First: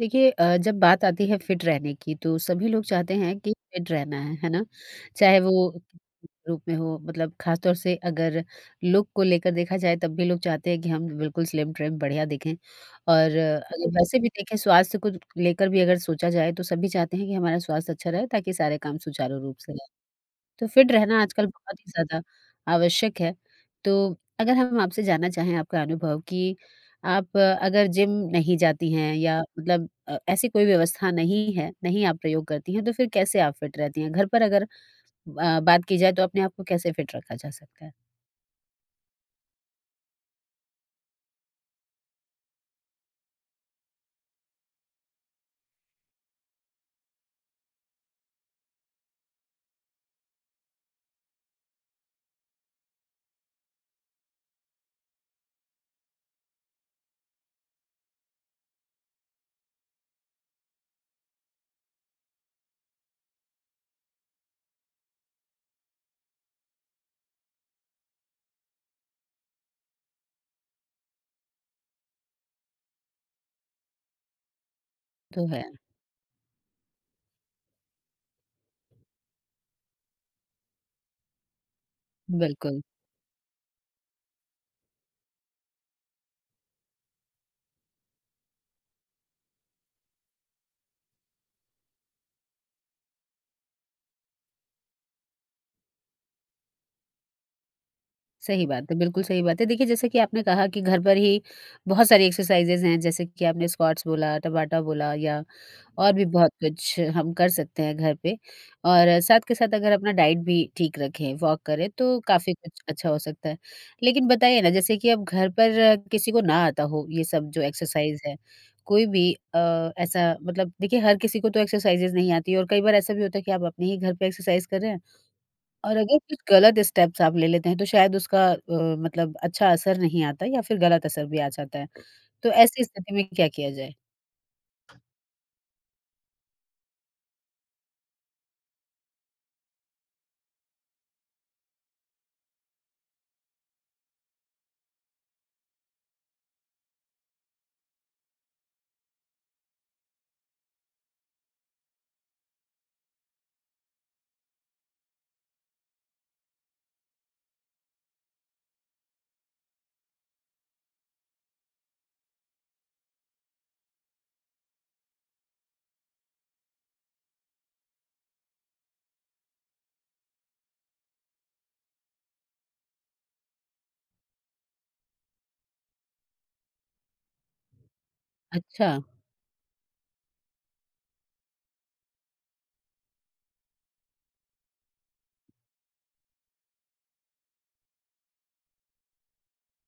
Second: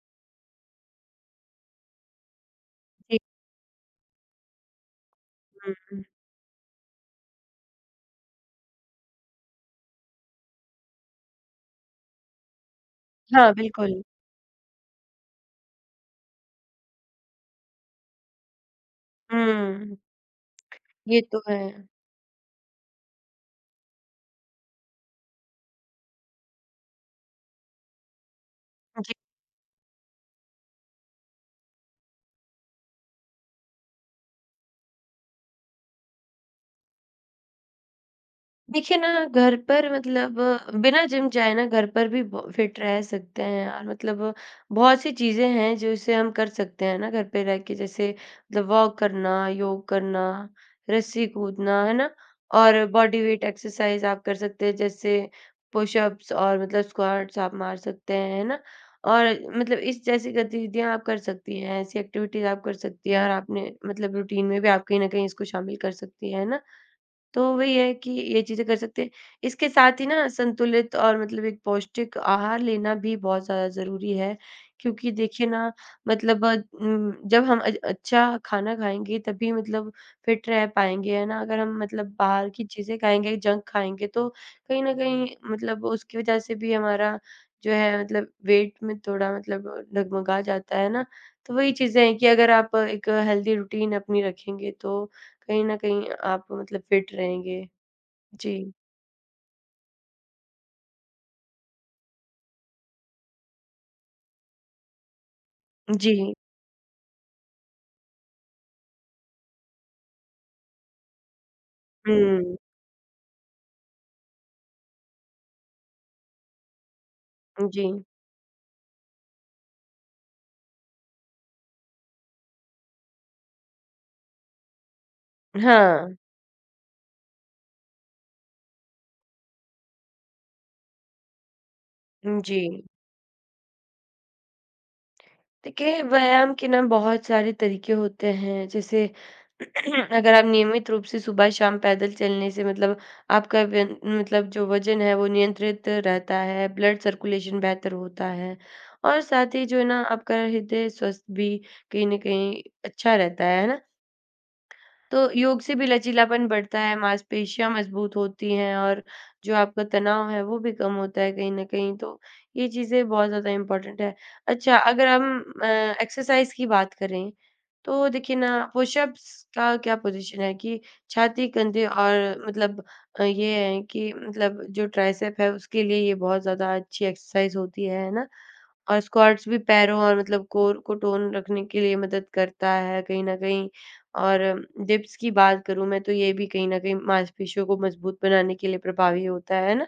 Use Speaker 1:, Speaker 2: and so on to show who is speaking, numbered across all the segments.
Speaker 1: देखिए जब बात आती है फिट रहने की तो सभी लोग चाहते
Speaker 2: जी।
Speaker 1: हैं कि फिट रहना है ना? चाहे वो
Speaker 2: हुँ, हुँ।
Speaker 1: रूप में हो मतलब खासतौर से अगर लुक को लेकर देखा जाए तब भी लोग चाहते हैं कि हम बिल्कुल स्लिम ट्रिम बढ़िया दिखें और
Speaker 2: हाँ,
Speaker 1: अ, अगर
Speaker 2: बिल्कुल।
Speaker 1: वैसे भी देखें स्वास्थ्य को लेकर भी अगर सोचा जाए तो सभी चाहते हैं कि हमारा स्वास्थ्य अच्छा रहे ताकि सारे काम सुचारू रूप से
Speaker 2: हुँ,
Speaker 1: तो फिट रहना
Speaker 2: ये तो
Speaker 1: आजकल
Speaker 2: है।
Speaker 1: बहुत ही ज़्यादा आवश्यक है। तो अगर हम आपसे जानना चाहें आपका अनुभव कि आप अगर जिम नहीं जाती
Speaker 2: जी।
Speaker 1: हैं या मतलब ऐसी कोई व्यवस्था नहीं है, नहीं आप प्रयोग करती हैं, तो फिर कैसे आप फिट रहती हैं? घर पर अगर बात की जाए तो अपने आप को कैसे फिट रखा जा सकता है?
Speaker 2: देखिए ना घर पर मतलब बिना जिम जाए ना घर पर भी फिट रह सकते हैं और मतलब बहुत सी चीजें हैं जो इसे हम कर सकते हैं ना घर पे रह के जैसे मतलब वॉक करना, योग करना, रस्सी कूदना, है ना? और बॉडी वेट एक्सरसाइज आप कर सकते हैं, जैसे पुशअप्स और मतलब स्क्वाट्स आप मार सकते हैं, है ना? और मतलब इस जैसी गतिविधियां आप कर सकती हैं, ऐसी एक्टिविटीज आप कर सकती हैं और आपने मतलब रूटीन में भी आप कहीं ना कहीं इसको शामिल कर सकती हैं, है ना? तो वही है कि ये चीज़ें कर सकते हैं। इसके साथ ही ना संतुलित और मतलब एक पौष्टिक आहार लेना भी बहुत ज़्यादा ज़रूरी है, क्योंकि
Speaker 1: तो
Speaker 2: देखिए
Speaker 1: है,
Speaker 2: ना मतलब जब हम अच्छा खाना खाएँगे तभी मतलब फिट रह पाएँगे, है ना? अगर हम मतलब बाहर की
Speaker 1: बिल्कुल।
Speaker 2: चीज़ें खाएँगे, जंक खाएँगे तो कहीं न कहीं मतलब उसकी वज़ह से भी हमारा जो है मतलब वेट में थोड़ा मतलब डगमगा जाता है ना? तो वही चीज़ें हैं कि अगर आप एक हेल्दी रूटीन अपनी रखेंगे तो कहीं न कहीं आप मतलब फिट रहेंगे। जी,
Speaker 1: सही बात है, बिल्कुल सही बात है। देखिए जैसे कि आपने कहा कि घर पर ही बहुत सारी एक्सरसाइज़ेज़ हैं जैसे कि आपने स्क्वाट्स बोला, टबाटा बोला या और भी
Speaker 2: जी।
Speaker 1: बहुत कुछ हम कर सकते हैं घर पे और साथ के साथ अगर अपना डाइट भी ठीक रखें, वॉक करें तो काफ़ी
Speaker 2: हुँ,
Speaker 1: कुछ अच्छा हो सकता है। लेकिन बताइए ना जैसे कि अब घर पर किसी को ना आता हो ये सब जो
Speaker 2: जी।
Speaker 1: एक्सरसाइज़ है, कोई भी ऐसा मतलब देखिए हर किसी को तो एक्सरसाइज़ेज़ नहीं आती है और कई बार ऐसा भी होता है कि आप अपने ही घर पे एक्सरसाइज़ कर रहे हैं और
Speaker 2: हाँ,
Speaker 1: अगर कुछ गलत स्टेप्स आप ले लेते हैं तो शायद उसका मतलब अच्छा असर नहीं आता या फिर गलत असर भी आ जाता है। तो
Speaker 2: जी।
Speaker 1: ऐसी स्थिति में क्या किया जाए?
Speaker 2: देखिए व्यायाम के ना बहुत सारे तरीके होते हैं, जैसे अगर आप नियमित रूप से सुबह-शाम पैदल चलने से मतलब आपका वन मतलब जो वज़न है वो नियंत्रित रहता है, ब्लड सर्कुलेशन बेहतर होता है और साथ ही जो है ना आपका हृदय स्वस्थ भी कहीं न कहीं अच्छा रहता है ना? तो योग से भी लचीलापन बढ़ता है, मांसपेशियाँ मजबूत होती हैं और जो आपका तनाव है, वो भी कम होता है कहीं न कहीं, तो ये चीज़ें बहुत ज़्यादा इम्पोर्टेंट है। अच्छा, अगर हम एक्सरसाइज़ की बात करें, तो देखिए ना पुशअप्स का क्या पोज़ीशन है कि छाती, कंधे और मतलब ये है कि मतलब जो ट्राइसेप है, उसके लिए ये बहुत ज़्यादा अच्छी एक्सरसाइज़ होती है ना?
Speaker 1: अच्छा।
Speaker 2: और स्क्वाट्स भी पैरों और मतलब कोर को टोन रखने के लिए मदद करता है कहीं न कहीं। और डिप्स की बात करूँ मैं तो ये भी कहीं न कहीं मांसपेशियों को मजबूत बनाने के लिए प्रभावी होता है ना?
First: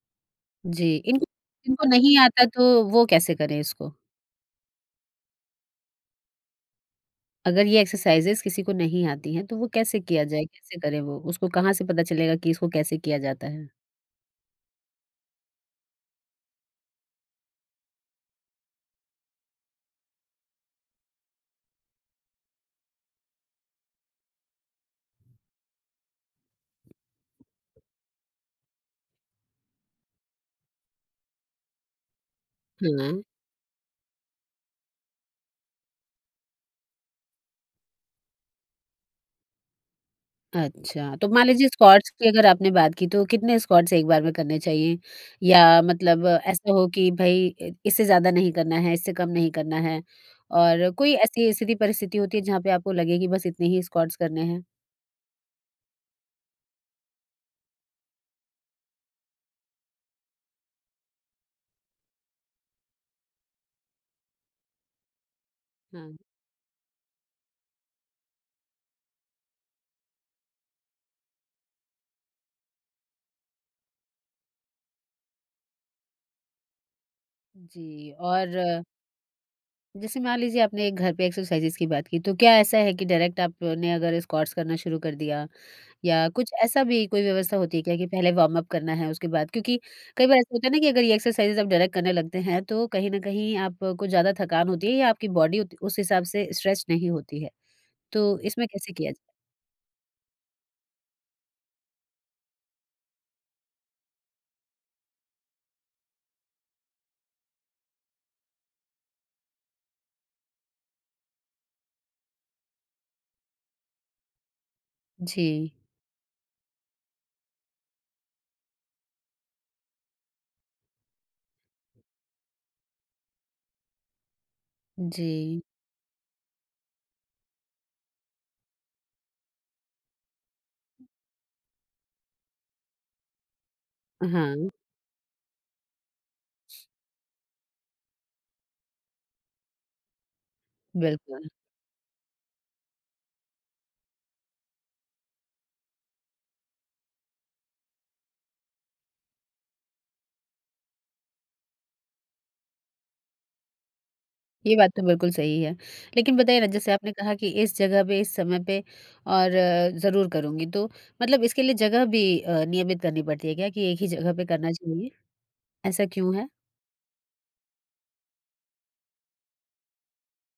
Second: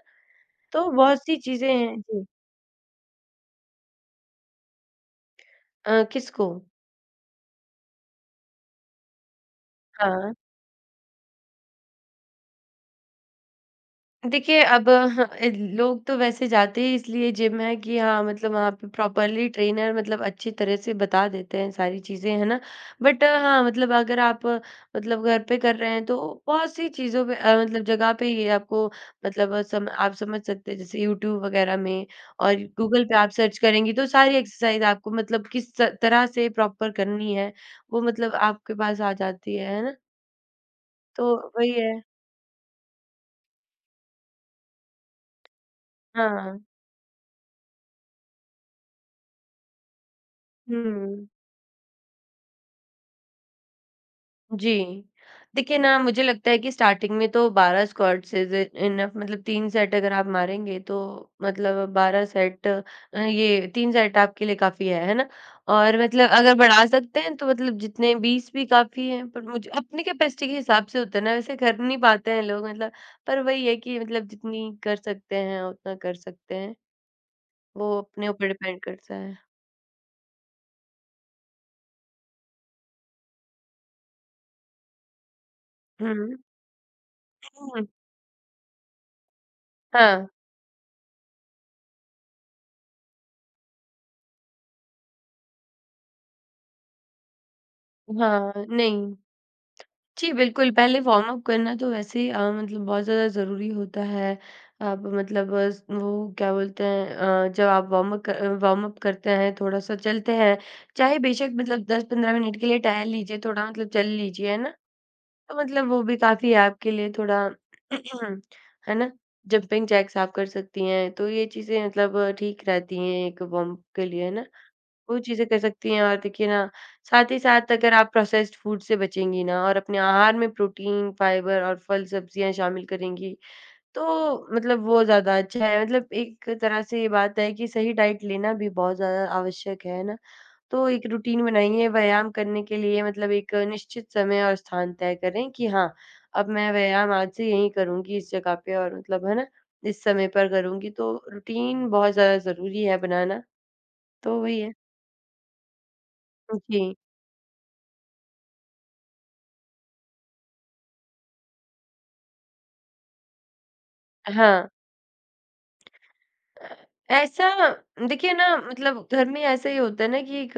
Speaker 2: तो
Speaker 1: जी, इनको
Speaker 2: बहुत-सी चीज़ें
Speaker 1: जिनको
Speaker 2: हैं
Speaker 1: नहीं
Speaker 2: जी।
Speaker 1: आता तो वो कैसे करें इसको?
Speaker 2: किसको?
Speaker 1: अगर ये एक्सरसाइज़ेज़ किसी को नहीं आती हैं तो वो कैसे किया
Speaker 2: हाँ।
Speaker 1: जाए? कैसे करें वो? उसको कहाँ से पता चलेगा कि इसको कैसे किया जाता है?
Speaker 2: देखिए, अब हाँ, लोग तो वैसे जाते ही इसलिए जिम है कि हाँ, मतलब वहाँ पे प्रॉपर्ली ट्रेनर मतलब अच्छी तरह से बता देते हैं सारी चीज़ें, है ना? बट हाँ, मतलब अगर आप मतलब घर पे कर रहे हैं तो बहुत सी चीज़ों पे मतलब जगह पे ये आपको मतलब अ, सम आप समझ सकते हैं, जैसे यूट्यूब वगैरह में और गूगल
Speaker 1: हाँ,
Speaker 2: पे आप सर्च करेंगी तो सारी एक्सरसाइज आपको मतलब किस त तरह से प्रॉपर करनी है, वो मतलब आपके पास आ जाती है ना?
Speaker 1: अच्छा। तो
Speaker 2: तो
Speaker 1: मान लीजिए
Speaker 2: वही है।
Speaker 1: स्क्वाट्स की अगर आपने बात की तो कितने स्क्वाट्स एक बार में करने चाहिए? या मतलब
Speaker 2: हाँ।
Speaker 1: ऐसा हो कि भई इ इससे ज़्यादा नहीं करना है, इससे कम नहीं करना है और कोई
Speaker 2: हुँ।
Speaker 1: ऐसी स्थिति परिस्थिति होती है जहाँ पे आपको लगे कि बस इतने ही स्क्वाट्स करने हैं?
Speaker 2: जी। देखिए ना, मुझे लगता है कि स्टार्टिंग में तो 12 स्क्वाट्स इज़ इनफ मतलब 3 सेट अगर आप मारेंगे तो मतलब 12 सेट ये 3 सेट आपके लिए काफ़ी है ना? और
Speaker 1: हाँ,
Speaker 2: मतलब अगर बढ़ा सकते हैं तो मतलब जितने 20 भी काफ़ी हैं, पर मुझे अपनी कैपेसिटी के हिसाब से होता है ना, वैसे कर नहीं पाते हैं लोग मतलब, पर वही है कि मतलब जितनी कर सकते हैं, उतना कर सकते हैं। वो
Speaker 1: जी
Speaker 2: अपने ऊपर
Speaker 1: और
Speaker 2: डिपेंड करता है।
Speaker 1: जैसे मान लीजिए आपने एक घर पे एक्सरसाइजेज़ की बात की, तो क्या ऐसा है कि डायरेक्ट आपने अगर स्क्वाट्स करना शुरू कर दिया या
Speaker 2: हुँ।
Speaker 1: कुछ ऐसा भी कोई व्यवस्था होती है क्या कि पहले वार्म अप करना है उसके बाद क्योंकि कई
Speaker 2: हाँ।
Speaker 1: बार ऐसा होता है ना कि अगर ये एक्सरसाइजेज़ आप डायरेक्ट करने लगते हैं, तो कहीं न कहीं आपको ज़्यादा थकान होती है या आपकी बॉडी उत उस हिसाब से स्ट्रेच नहीं होती है। तो
Speaker 2: हाँ,
Speaker 1: इसमें कैसे किया
Speaker 2: नहीं।
Speaker 1: जाए?
Speaker 2: जी, बिल्कुल, पहले वार्म अप करना तो वैसे ही मतलब बहुत ज़्यादा ज़रूरी होता है। आप मतलब अ, स वो क्या बोलते हैं जब आप वार्म अप करते हैं, थोड़ा-सा चलते हैं, चाहे बेशक मतलब 10-15 मिनट के लिए टहल लीजिए, थोड़ा मतलब चल लीजिए, है ना? तो
Speaker 1: जी,
Speaker 2: मतलब वो भी काफ़ी है आपके लिए थोड़ा। है ना? जंपिंग जैक्स आप कर सकती हैं, तो ये चीज़ें मतलब ठीक रहती हैं एक वार्म अप के लिए, है ना? वो
Speaker 1: जी।
Speaker 2: चीज़ें कर सकती हैं और देखिए ना, साथ ही साथ अगर आप प्रोसेस्ड फूड से बचेंगी ना और अपने आहार में प्रोटीन, फाइबर और फल-सब्जियाँ शामिल करेंगी, तो
Speaker 1: हाँ,
Speaker 2: मतलब वो ज़्यादा अच्छा है। मतलब एक तरह से ये बात है कि सही डाइट लेना भी बहुत ज़्यादा आवश्यक है ना? तो एक रूटीन
Speaker 1: बिल्कुल।
Speaker 2: बनाइए व्यायाम करने के लिए मतलब एक निश्चित समय और स्थान तय करें कि हाँ, अब मैं व्यायाम आज से यहीं करूँगी इस जगह पे और मतलब है ना, इस समय पर करूँगी। तो रूटीन बहुत ज़्यादा ज़रूरी है बनाना, तो वही है।
Speaker 1: ये बात तो बिल्कुल सही है। लेकिन बताइए ना
Speaker 2: जी।
Speaker 1: जैसे आपने कहा कि इस जगह पे, इस समय पे और ज़रूर करूँगी तो मतलब इसके लिए जगह भी नियमित करनी पड़ती है क्या कि एक ही जगह पे
Speaker 2: हाँ।
Speaker 1: करना चाहिए? ऐसा क्यों है?
Speaker 2: ऐसा देखिए ना मतलब घर में ऐसा ही होता है ना कि एक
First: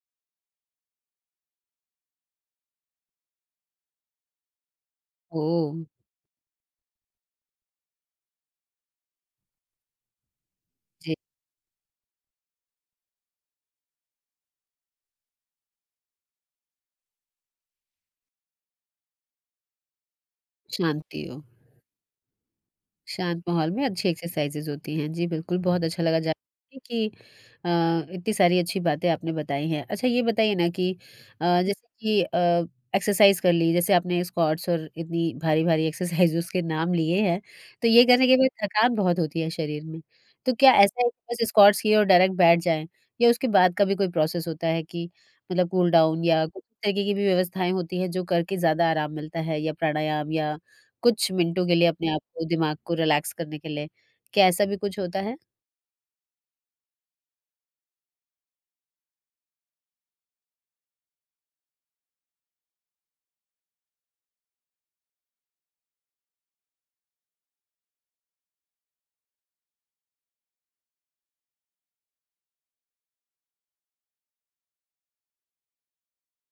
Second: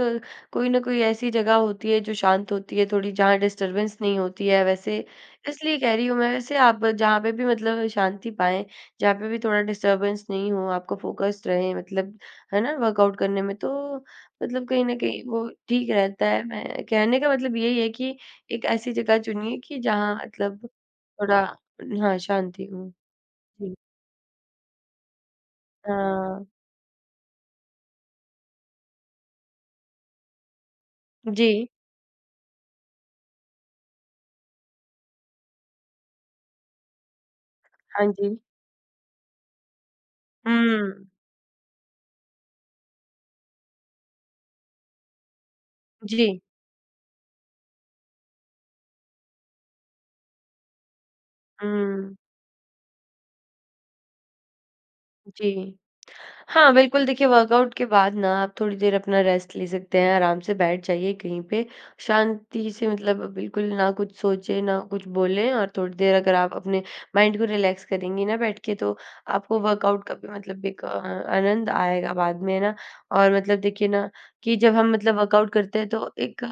Speaker 2: कोई ना कोई ऐसी जगह होती है जो शांत होती है थोड़ी, जहाँ डिस्टरबेंस नहीं होती है वैसे,
Speaker 1: ओह!
Speaker 2: इसलिए कह रही हूँ मैं। वैसे आप जहाँ पे भी मतलब शांति पाएं, जहाँ पे भी थोड़ा डिस्टरबेंस नहीं हो, आपका
Speaker 1: जी,
Speaker 2: फोकस्ड रहे मतलब, है ना, वर्कआउट करने में, तो मतलब कहीं ना कहीं वो ठीक रहता है। मैं कहने का मतलब यही है कि एक ऐसी जगह चुनिए कि जहाँ मतलब
Speaker 1: शांति
Speaker 2: थोड़ा
Speaker 1: हो।
Speaker 2: हाँ, शांति हो।
Speaker 1: शांत माहौल
Speaker 2: जी।
Speaker 1: में अच्छी एक्सरसाइज़ेज़ होती हैं। जी, बिल्कुल, बहुत अच्छा लगा जान
Speaker 2: हाँ।
Speaker 1: के कि अ, इतनी सारी अच्छी बातें आपने बताई हैं। अच्छा ये बताइए ना कि
Speaker 2: जी।
Speaker 1: जैसे कि एक्सरसाइज़ कर ली, जैसे आपने स्क्वाट्स और इतनी भारी-भारी एक्सरसाइज़ेज़ के नाम लिए हैं, तो ये
Speaker 2: हाँ।
Speaker 1: करने के
Speaker 2: जी।
Speaker 1: बाद थकान बहुत होती है शरीर में। तो
Speaker 2: हुँ।
Speaker 1: क्या ऐसा है कि बस स्क्वाट्स किए और डायरेक्ट बैठ जाएँ या उसके बाद का भी कोई प्रोसेस होता है कि मतलब कूल डाउन
Speaker 2: जी।
Speaker 1: या कुछ तरीके की भी व्यवस्थाएँ होती हैं, जो करके ज़्यादा आराम मिलता है या प्राणायाम या कुछ मिनटों के लिए अपने
Speaker 2: हुँ,
Speaker 1: आप को दिमाग को रिलैक्स करने के लिए, क्या ऐसा भी कुछ होता है?
Speaker 2: जी। हाँ, बिल्कुल। देखिए वर्कआउट के बाद ना आप थोड़ी देर अपना रेस्ट ले सकते हैं, आराम से बैठ जाइए कहीं पे, शांति से मतलब बिल्कुल ना कुछ सोचें, ना कुछ बोलें और थोड़ी देर अगर आप अपने माइंड को रिलैक्स करेंगी ना बैठ के तो आपको वर्कआउट का भी मतलब एक आनंद आएगा बाद में, है ना? और मतलब देखिए ना कि जब हम मतलब वर्कआउट करते हैं तो एक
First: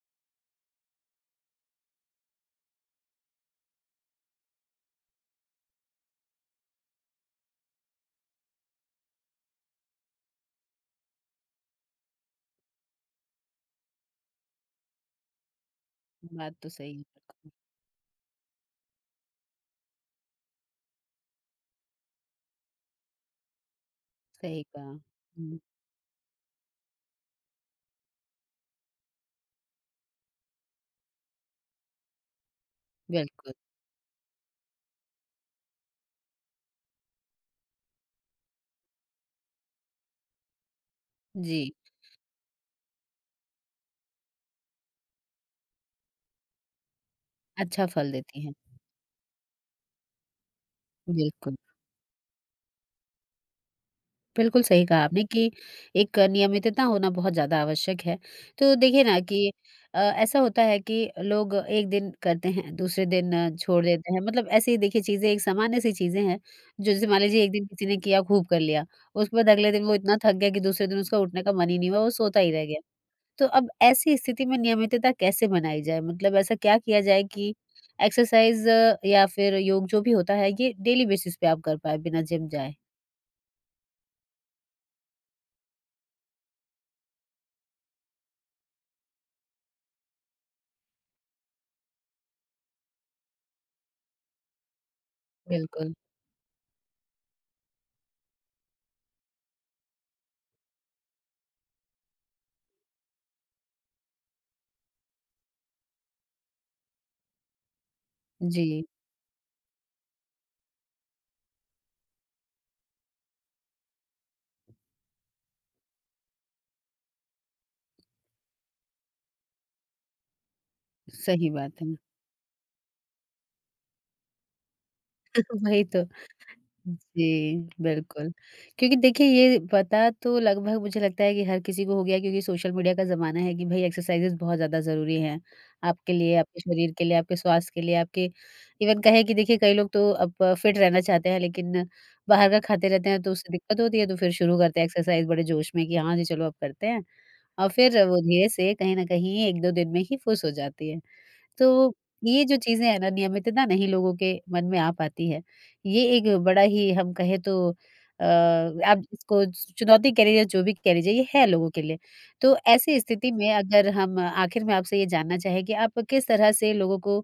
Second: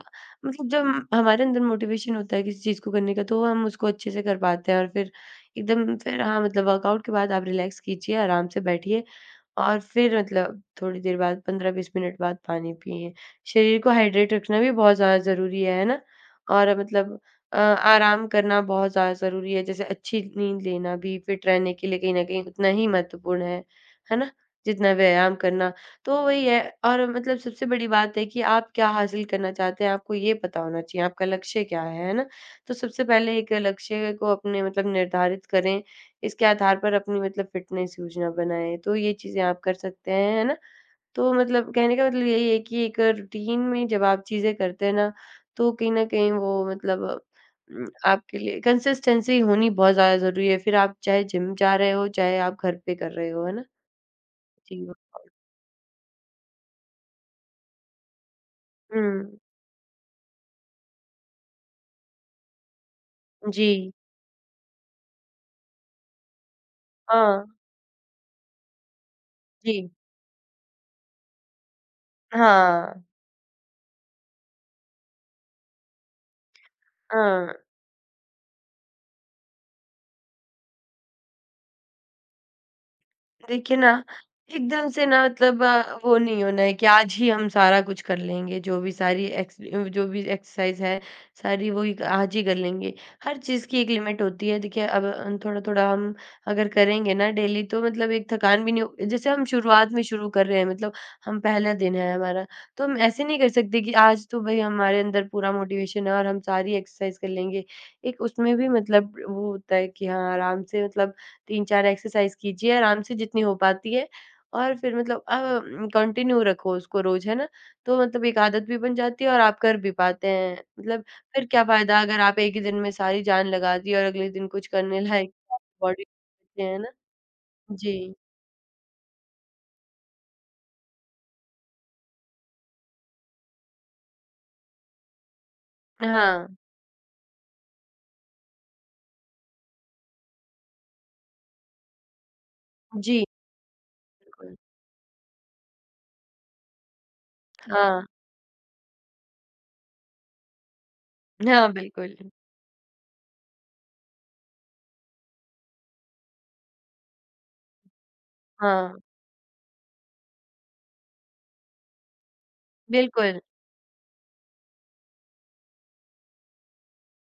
Speaker 2: मतलब जब हमारे अंदर मोटिवेशन होता है किसी चीज़ को करने का तो हम उसको अच्छे से कर पाते हैं और फिर एकदम फिर हाँ, मतलब वर्कआउट के बाद आप रिलैक्स कीजिए, आराम से बैठिए और फिर मतलब थोड़ी देर बाद 15-20 मिनट बाद पानी पिएँ। शरीर को हाइड्रेट रखना भी बहुत ज़्यादा ज़रूरी है ना?
Speaker 1: बात तो
Speaker 2: और
Speaker 1: सही है,
Speaker 2: मतलब
Speaker 1: बिल्कुल,
Speaker 2: आराम करना बहुत ज़्यादा ज़रूरी है, जैसे अच्छी नींद लेना भी फिट रहने के लिए कहीं न कहीं उतना ही महत्वपूर्ण है ना?
Speaker 1: सही कहा।
Speaker 2: जितना व्यायाम
Speaker 1: हुँ,
Speaker 2: करना। तो वही है और मतलब सबसे बड़ी बात है कि आप क्या हासिल करना चाहते हैं, आपको ये पता होना चाहिए, आपका लक्ष्य क्या है ना? तो सबसे पहले
Speaker 1: बिल्कुल,
Speaker 2: एक लक्ष्य को अपने मतलब निर्धारित करें, इसके आधार पर अपनी मतलब फ़िटनेस योजना बनाएँ, तो ये चीज़ें आप कर सकते हैं, है ना? तो
Speaker 1: जी,
Speaker 2: मतलब कहने का मतलब यही है कि एक रूटीन में जब आप चीज़ें करते हैं ना, तो कहीं न कहीं वो मतलब
Speaker 1: अच्छा फल
Speaker 2: आपके
Speaker 1: देती है।
Speaker 2: लिए कंसिस्टेंसी होनी बहुत ज़्यादा ज़रूरी है, फिर आप चाहे जिम
Speaker 1: बिल्कुल,
Speaker 2: जा रहे हो, चाहे आप घर पे कर रहे हो, है ना?
Speaker 1: बिल्कुल सही
Speaker 2: जी।
Speaker 1: कहा आपने कि एक नियमितता होना बहुत ज़्यादा आवश्यक है। तो
Speaker 2: हुँ,
Speaker 1: देखिए ना कि ऐसा होता है कि लोग एक दिन करते हैं, दूसरे दिन छोड़
Speaker 2: जी।
Speaker 1: देते हैं, मतलब ऐसे ही देखिए चीज़ें एक सामान्य-सी चीज़ें हैं, जो जैसे मान लीजिए
Speaker 2: हाँ,
Speaker 1: एक दिन किसी ने किया खूब कर लिया, उसके बाद अगले दिन
Speaker 2: जी।
Speaker 1: वो इतना थक गया कि दूसरे दिन उसका उठने का मन ही नहीं हुआ, वो सोता ही रह गया।
Speaker 2: हाँ,
Speaker 1: तो अब ऐसी स्थिति में नियमितता कैसे बनाई जाए? मतलब ऐसा क्या किया जाए कि
Speaker 2: हाँ।
Speaker 1: एक्सरसाइज़ या फिर योग जो भी होता है ये डेली बेसिस पे आप कर पाएँ बिना जिम जाए?
Speaker 2: देखिए ना, एकदम से ना मतलब वो नहीं होना है कि आज ही हम सारा कुछ कर लेंगे, जो भी एक्सरसाइज़ है, सारी वो ही आज ही कर लेंगे। हर चीज़ की एक लिमिट होती है। देखिए अब थोड़ा-थोड़ा
Speaker 1: बिल्कुल।
Speaker 2: हम अगर करेंगे ना डेली तो मतलब एक थकान भी नहीं हो, जैसे हम शुरुआत में शुरू कर रहे हैं मतलब हम, पहला दिन है हमारा, तो हम ऐसे नहीं कर सकते कि आज तो भई हमारे अंदर पूरा मोटिवेशन है और हम सारी एक्सरसाइज़ कर लेंगे। एक उसमें भी
Speaker 1: जी,
Speaker 2: मतलब वो होता है कि हाँ, आराम से मतलब 3-4 एक्सरसाइज़ कीजिए आराम से जितनी हो पाती है और फिर मतलब कंटिन्यू रखो उसको रोज़, है ना? तो मतलब एक आदत भी बन जाती है और आप कर भी पाते हैं। मतलब फिर
Speaker 1: सही
Speaker 2: क्या
Speaker 1: बात है।
Speaker 2: फ़ायदा अगर आप एक ही दिन में सारी जान लगा दी और अगले दिन कुछ करने लायक
Speaker 1: वही तो।
Speaker 2: बॉडी, है ना?
Speaker 1: जी,
Speaker 2: जी।
Speaker 1: बिल्कुल। क्योंकि देखिए ये पता तो लगभग मुझे लगता है कि हर किसी को हो गया है क्योंकि सोशल मीडिया का ज़माना है कि भई एक्सरसाइज़ेज़ बहुत ज़्यादा ज़रूरी हैं, आपके लिए,
Speaker 2: हाँ।
Speaker 1: आपके शरीर के लिए, आपके स्वास्थ्य के लिए, आपके इवन कहें कि देखिए कई लोग तो अब फिट रहना चाहते हैं लेकिन बाहर का खाते रहते
Speaker 2: जी,
Speaker 1: हैं तो उससे दिक्कत होती है तो फिर
Speaker 2: बिल्कुल।
Speaker 1: शुरू करते हैं एक्सरसाइज़ बड़े जोश में कि हाँ जी, चलो अब करते हैं और फिर
Speaker 2: हाँ।
Speaker 1: वो धीरे से कहीं न कहीं 1-2 दिन में ही फुस हो जाती है।
Speaker 2: हाँ,
Speaker 1: तो
Speaker 2: बिल्कुल।
Speaker 1: ये जो चीज़ें हैं ना, नियमितता नहीं लोगों के मन में आ पाती है। ये एक बड़ा ही हम कहें तो
Speaker 2: हाँ,
Speaker 1: आप इसको चुनौती कह लीजिए, जो भी कह लीजिए, ये है लोगों के लिए। तो ऐसी स्थिति
Speaker 2: बिल्कुल।
Speaker 1: में अगर हम आखिर में आपसे ये जानना चाहें कि आप किस तरह से लोगों को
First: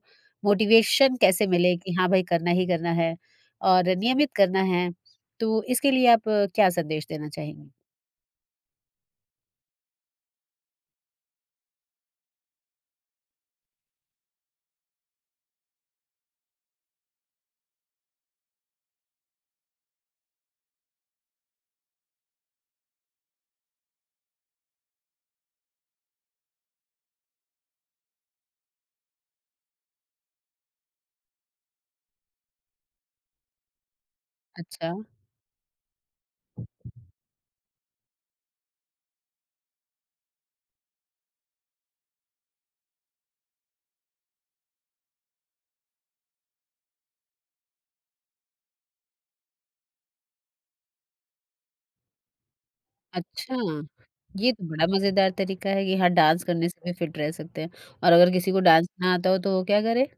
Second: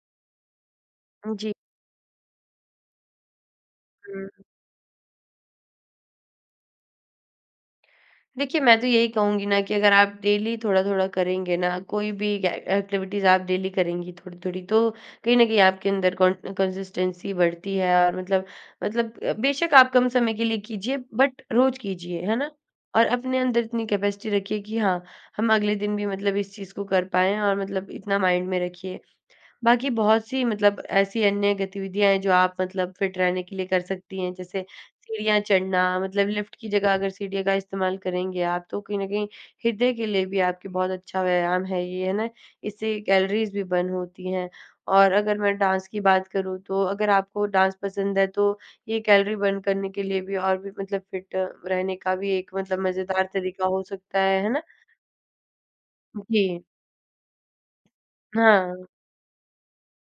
Speaker 1: मोटिवेशन कैसे
Speaker 2: जी।
Speaker 1: मिले कि हाँ भाई, करना ही करना है और नियमित
Speaker 2: हुँ।
Speaker 1: करना है, तो इसके लिए आप क्या संदेश देना चाहेंगी?
Speaker 2: देखिए, मैं तो यही कहूँगी ना कि अगर आप डेली थोड़ा-थोड़ा करेंगे ना, कोई भी ए एक्टिविटीज़ आप डेली करेंगी थोड़ी-थोड़ी, तो कहीं न कहीं आपके अंदर कॉन कंसिस्टेंसी बढ़ती है और मतलब मतलब बेशक आप कम समय के लिए कीजिए, बट रोज़ कीजिए, है ना? और अपने अंदर इतनी कैपेसिटी रखिए कि हाँ, हम अगले दिन भी मतलब इस चीज़ को कर पाएँ और मतलब इतना माइंड में रखिए। बाकी बहुत सी मतलब ऐसी अन्य गतिविधियाँ हैं जो आप मतलब फिट रहने के लिए कर सकती हैं, जैसे
Speaker 1: अच्छा,
Speaker 2: सीढ़ियाँ चढ़ना, मतलब लिफ्ट की जगह अगर सीढ़ियों का इस्तेमाल करेंगे आप तो कहीं न कहीं हृदय के लिए भी आपके बहुत अच्छा व्यायाम है ये, है ना? इससे कैलोरीज़ भी बर्न होती हैं और अगर मैं डांस की बात करूँ तो अगर आपको डांस पसंद है तो ये कैलोरी बर्न करने के लिए भी और भी मतलब फिट रहने का भी एक मतलब मज़ेदार
Speaker 1: अच्छा।
Speaker 2: तरीका हो सकता
Speaker 1: ये
Speaker 2: है ना?
Speaker 1: तो बड़ा मज़ेदार तरीका है कि हाँ, डांस
Speaker 2: जी,
Speaker 1: करने से भी फिट रह सकते हैं और अगर किसी को डांस
Speaker 2: हाँ।
Speaker 1: ना आता हो तो वो क्या करे?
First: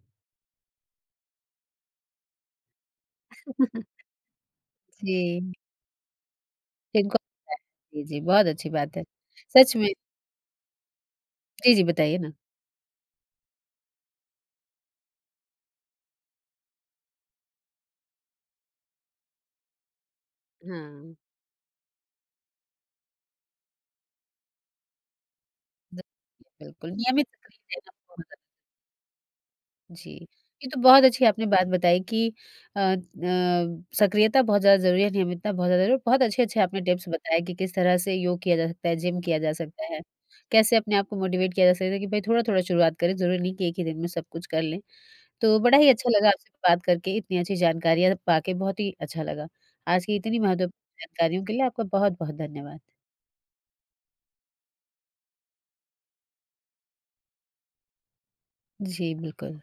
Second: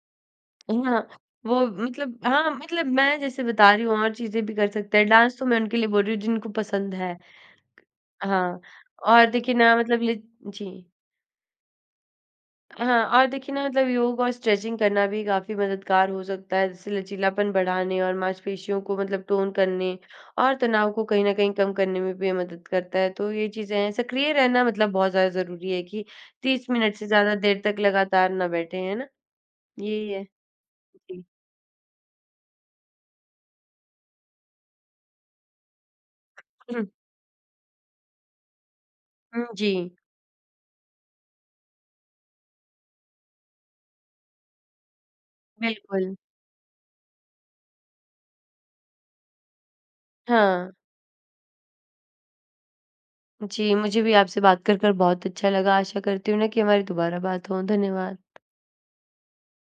Speaker 2: हाँ, वो मतलब हाँ, मतलब मैं जैसे बता रही हूँ और चीज़ें भी कर सकते हैं, डांस तो
Speaker 1: जी,
Speaker 2: मैं उनके लिए बोल रही हूँ जिनको पसंद
Speaker 1: जिनको
Speaker 2: है।
Speaker 1: आता है जी, जी, बहुत
Speaker 2: हाँ,
Speaker 1: अच्छी बात है।
Speaker 2: और देखिए ना
Speaker 1: सच में
Speaker 2: मतलब ले। जी।
Speaker 1: जी, जी, बताइए ना?
Speaker 2: हाँ, और देखिए ना मतलब योग और स्ट्रेचिंग करना भी काफ़ी मददगार हो सकता है, जैसे लचीलापन बढ़ाने और मांसपेशियों को मतलब टोन करने और तनाव को
Speaker 1: हाँ।
Speaker 2: कहीं न कहीं कम करने में भी ये मदद करता है, तो ये चीज़ें हैं। सक्रिय रहना मतलब बहुत ज़्यादा ज़रूरी है
Speaker 1: ज
Speaker 2: कि 30
Speaker 1: बिल्कुल,
Speaker 2: मिनट से
Speaker 1: नियमित
Speaker 2: ज़्यादा देर
Speaker 1: सक्रिय
Speaker 2: तक
Speaker 1: रहना बहुत
Speaker 2: लगातार
Speaker 1: ज़्यादा
Speaker 2: ना बैठे, है ना? यही
Speaker 1: जी,
Speaker 2: है।
Speaker 1: ये तो बहुत
Speaker 2: जी।
Speaker 1: अच्छी आपने बात बताई कि अ अ, सक्रियता बहुत ज़्यादा ज़रूरी है, नियमितता बहुत ज़्यादा ज़रूरी है। बहुत अच्छे-अच्छे आपने
Speaker 2: हुँ,
Speaker 1: टिप्स बताए कि किस तरह से योग किया जा सकता है, जिम किया
Speaker 2: हुँ,
Speaker 1: जा सकता
Speaker 2: जी,
Speaker 1: है, कैसे अपने आप को मोटिवेट किया जा सकता है कि भाई थोड़ा-थोड़ा शुरुआत करें, ज़रूरी नहीं कि एक ही दिन में सब कुछ कर लें। तो बड़ा ही अच्छा
Speaker 2: बिल्कुल।
Speaker 1: लगा आपसे बात करके, इतनी अच्छी जानकारियाँ पाके बहुत ही अच्छा लगा। आज की इतनी
Speaker 2: हाँ,
Speaker 1: महत्वपूर्ण जानकारियों के लिए आपका बहुत-बहुत धन्यवाद।
Speaker 2: जी, मुझे भी आपसे बात कर बहुत अच्छा लगा। आशा करती हूँ ना कि हमारी दोबारा बात हो। धन्यवाद।
Speaker 1: जी, बिल्कुल।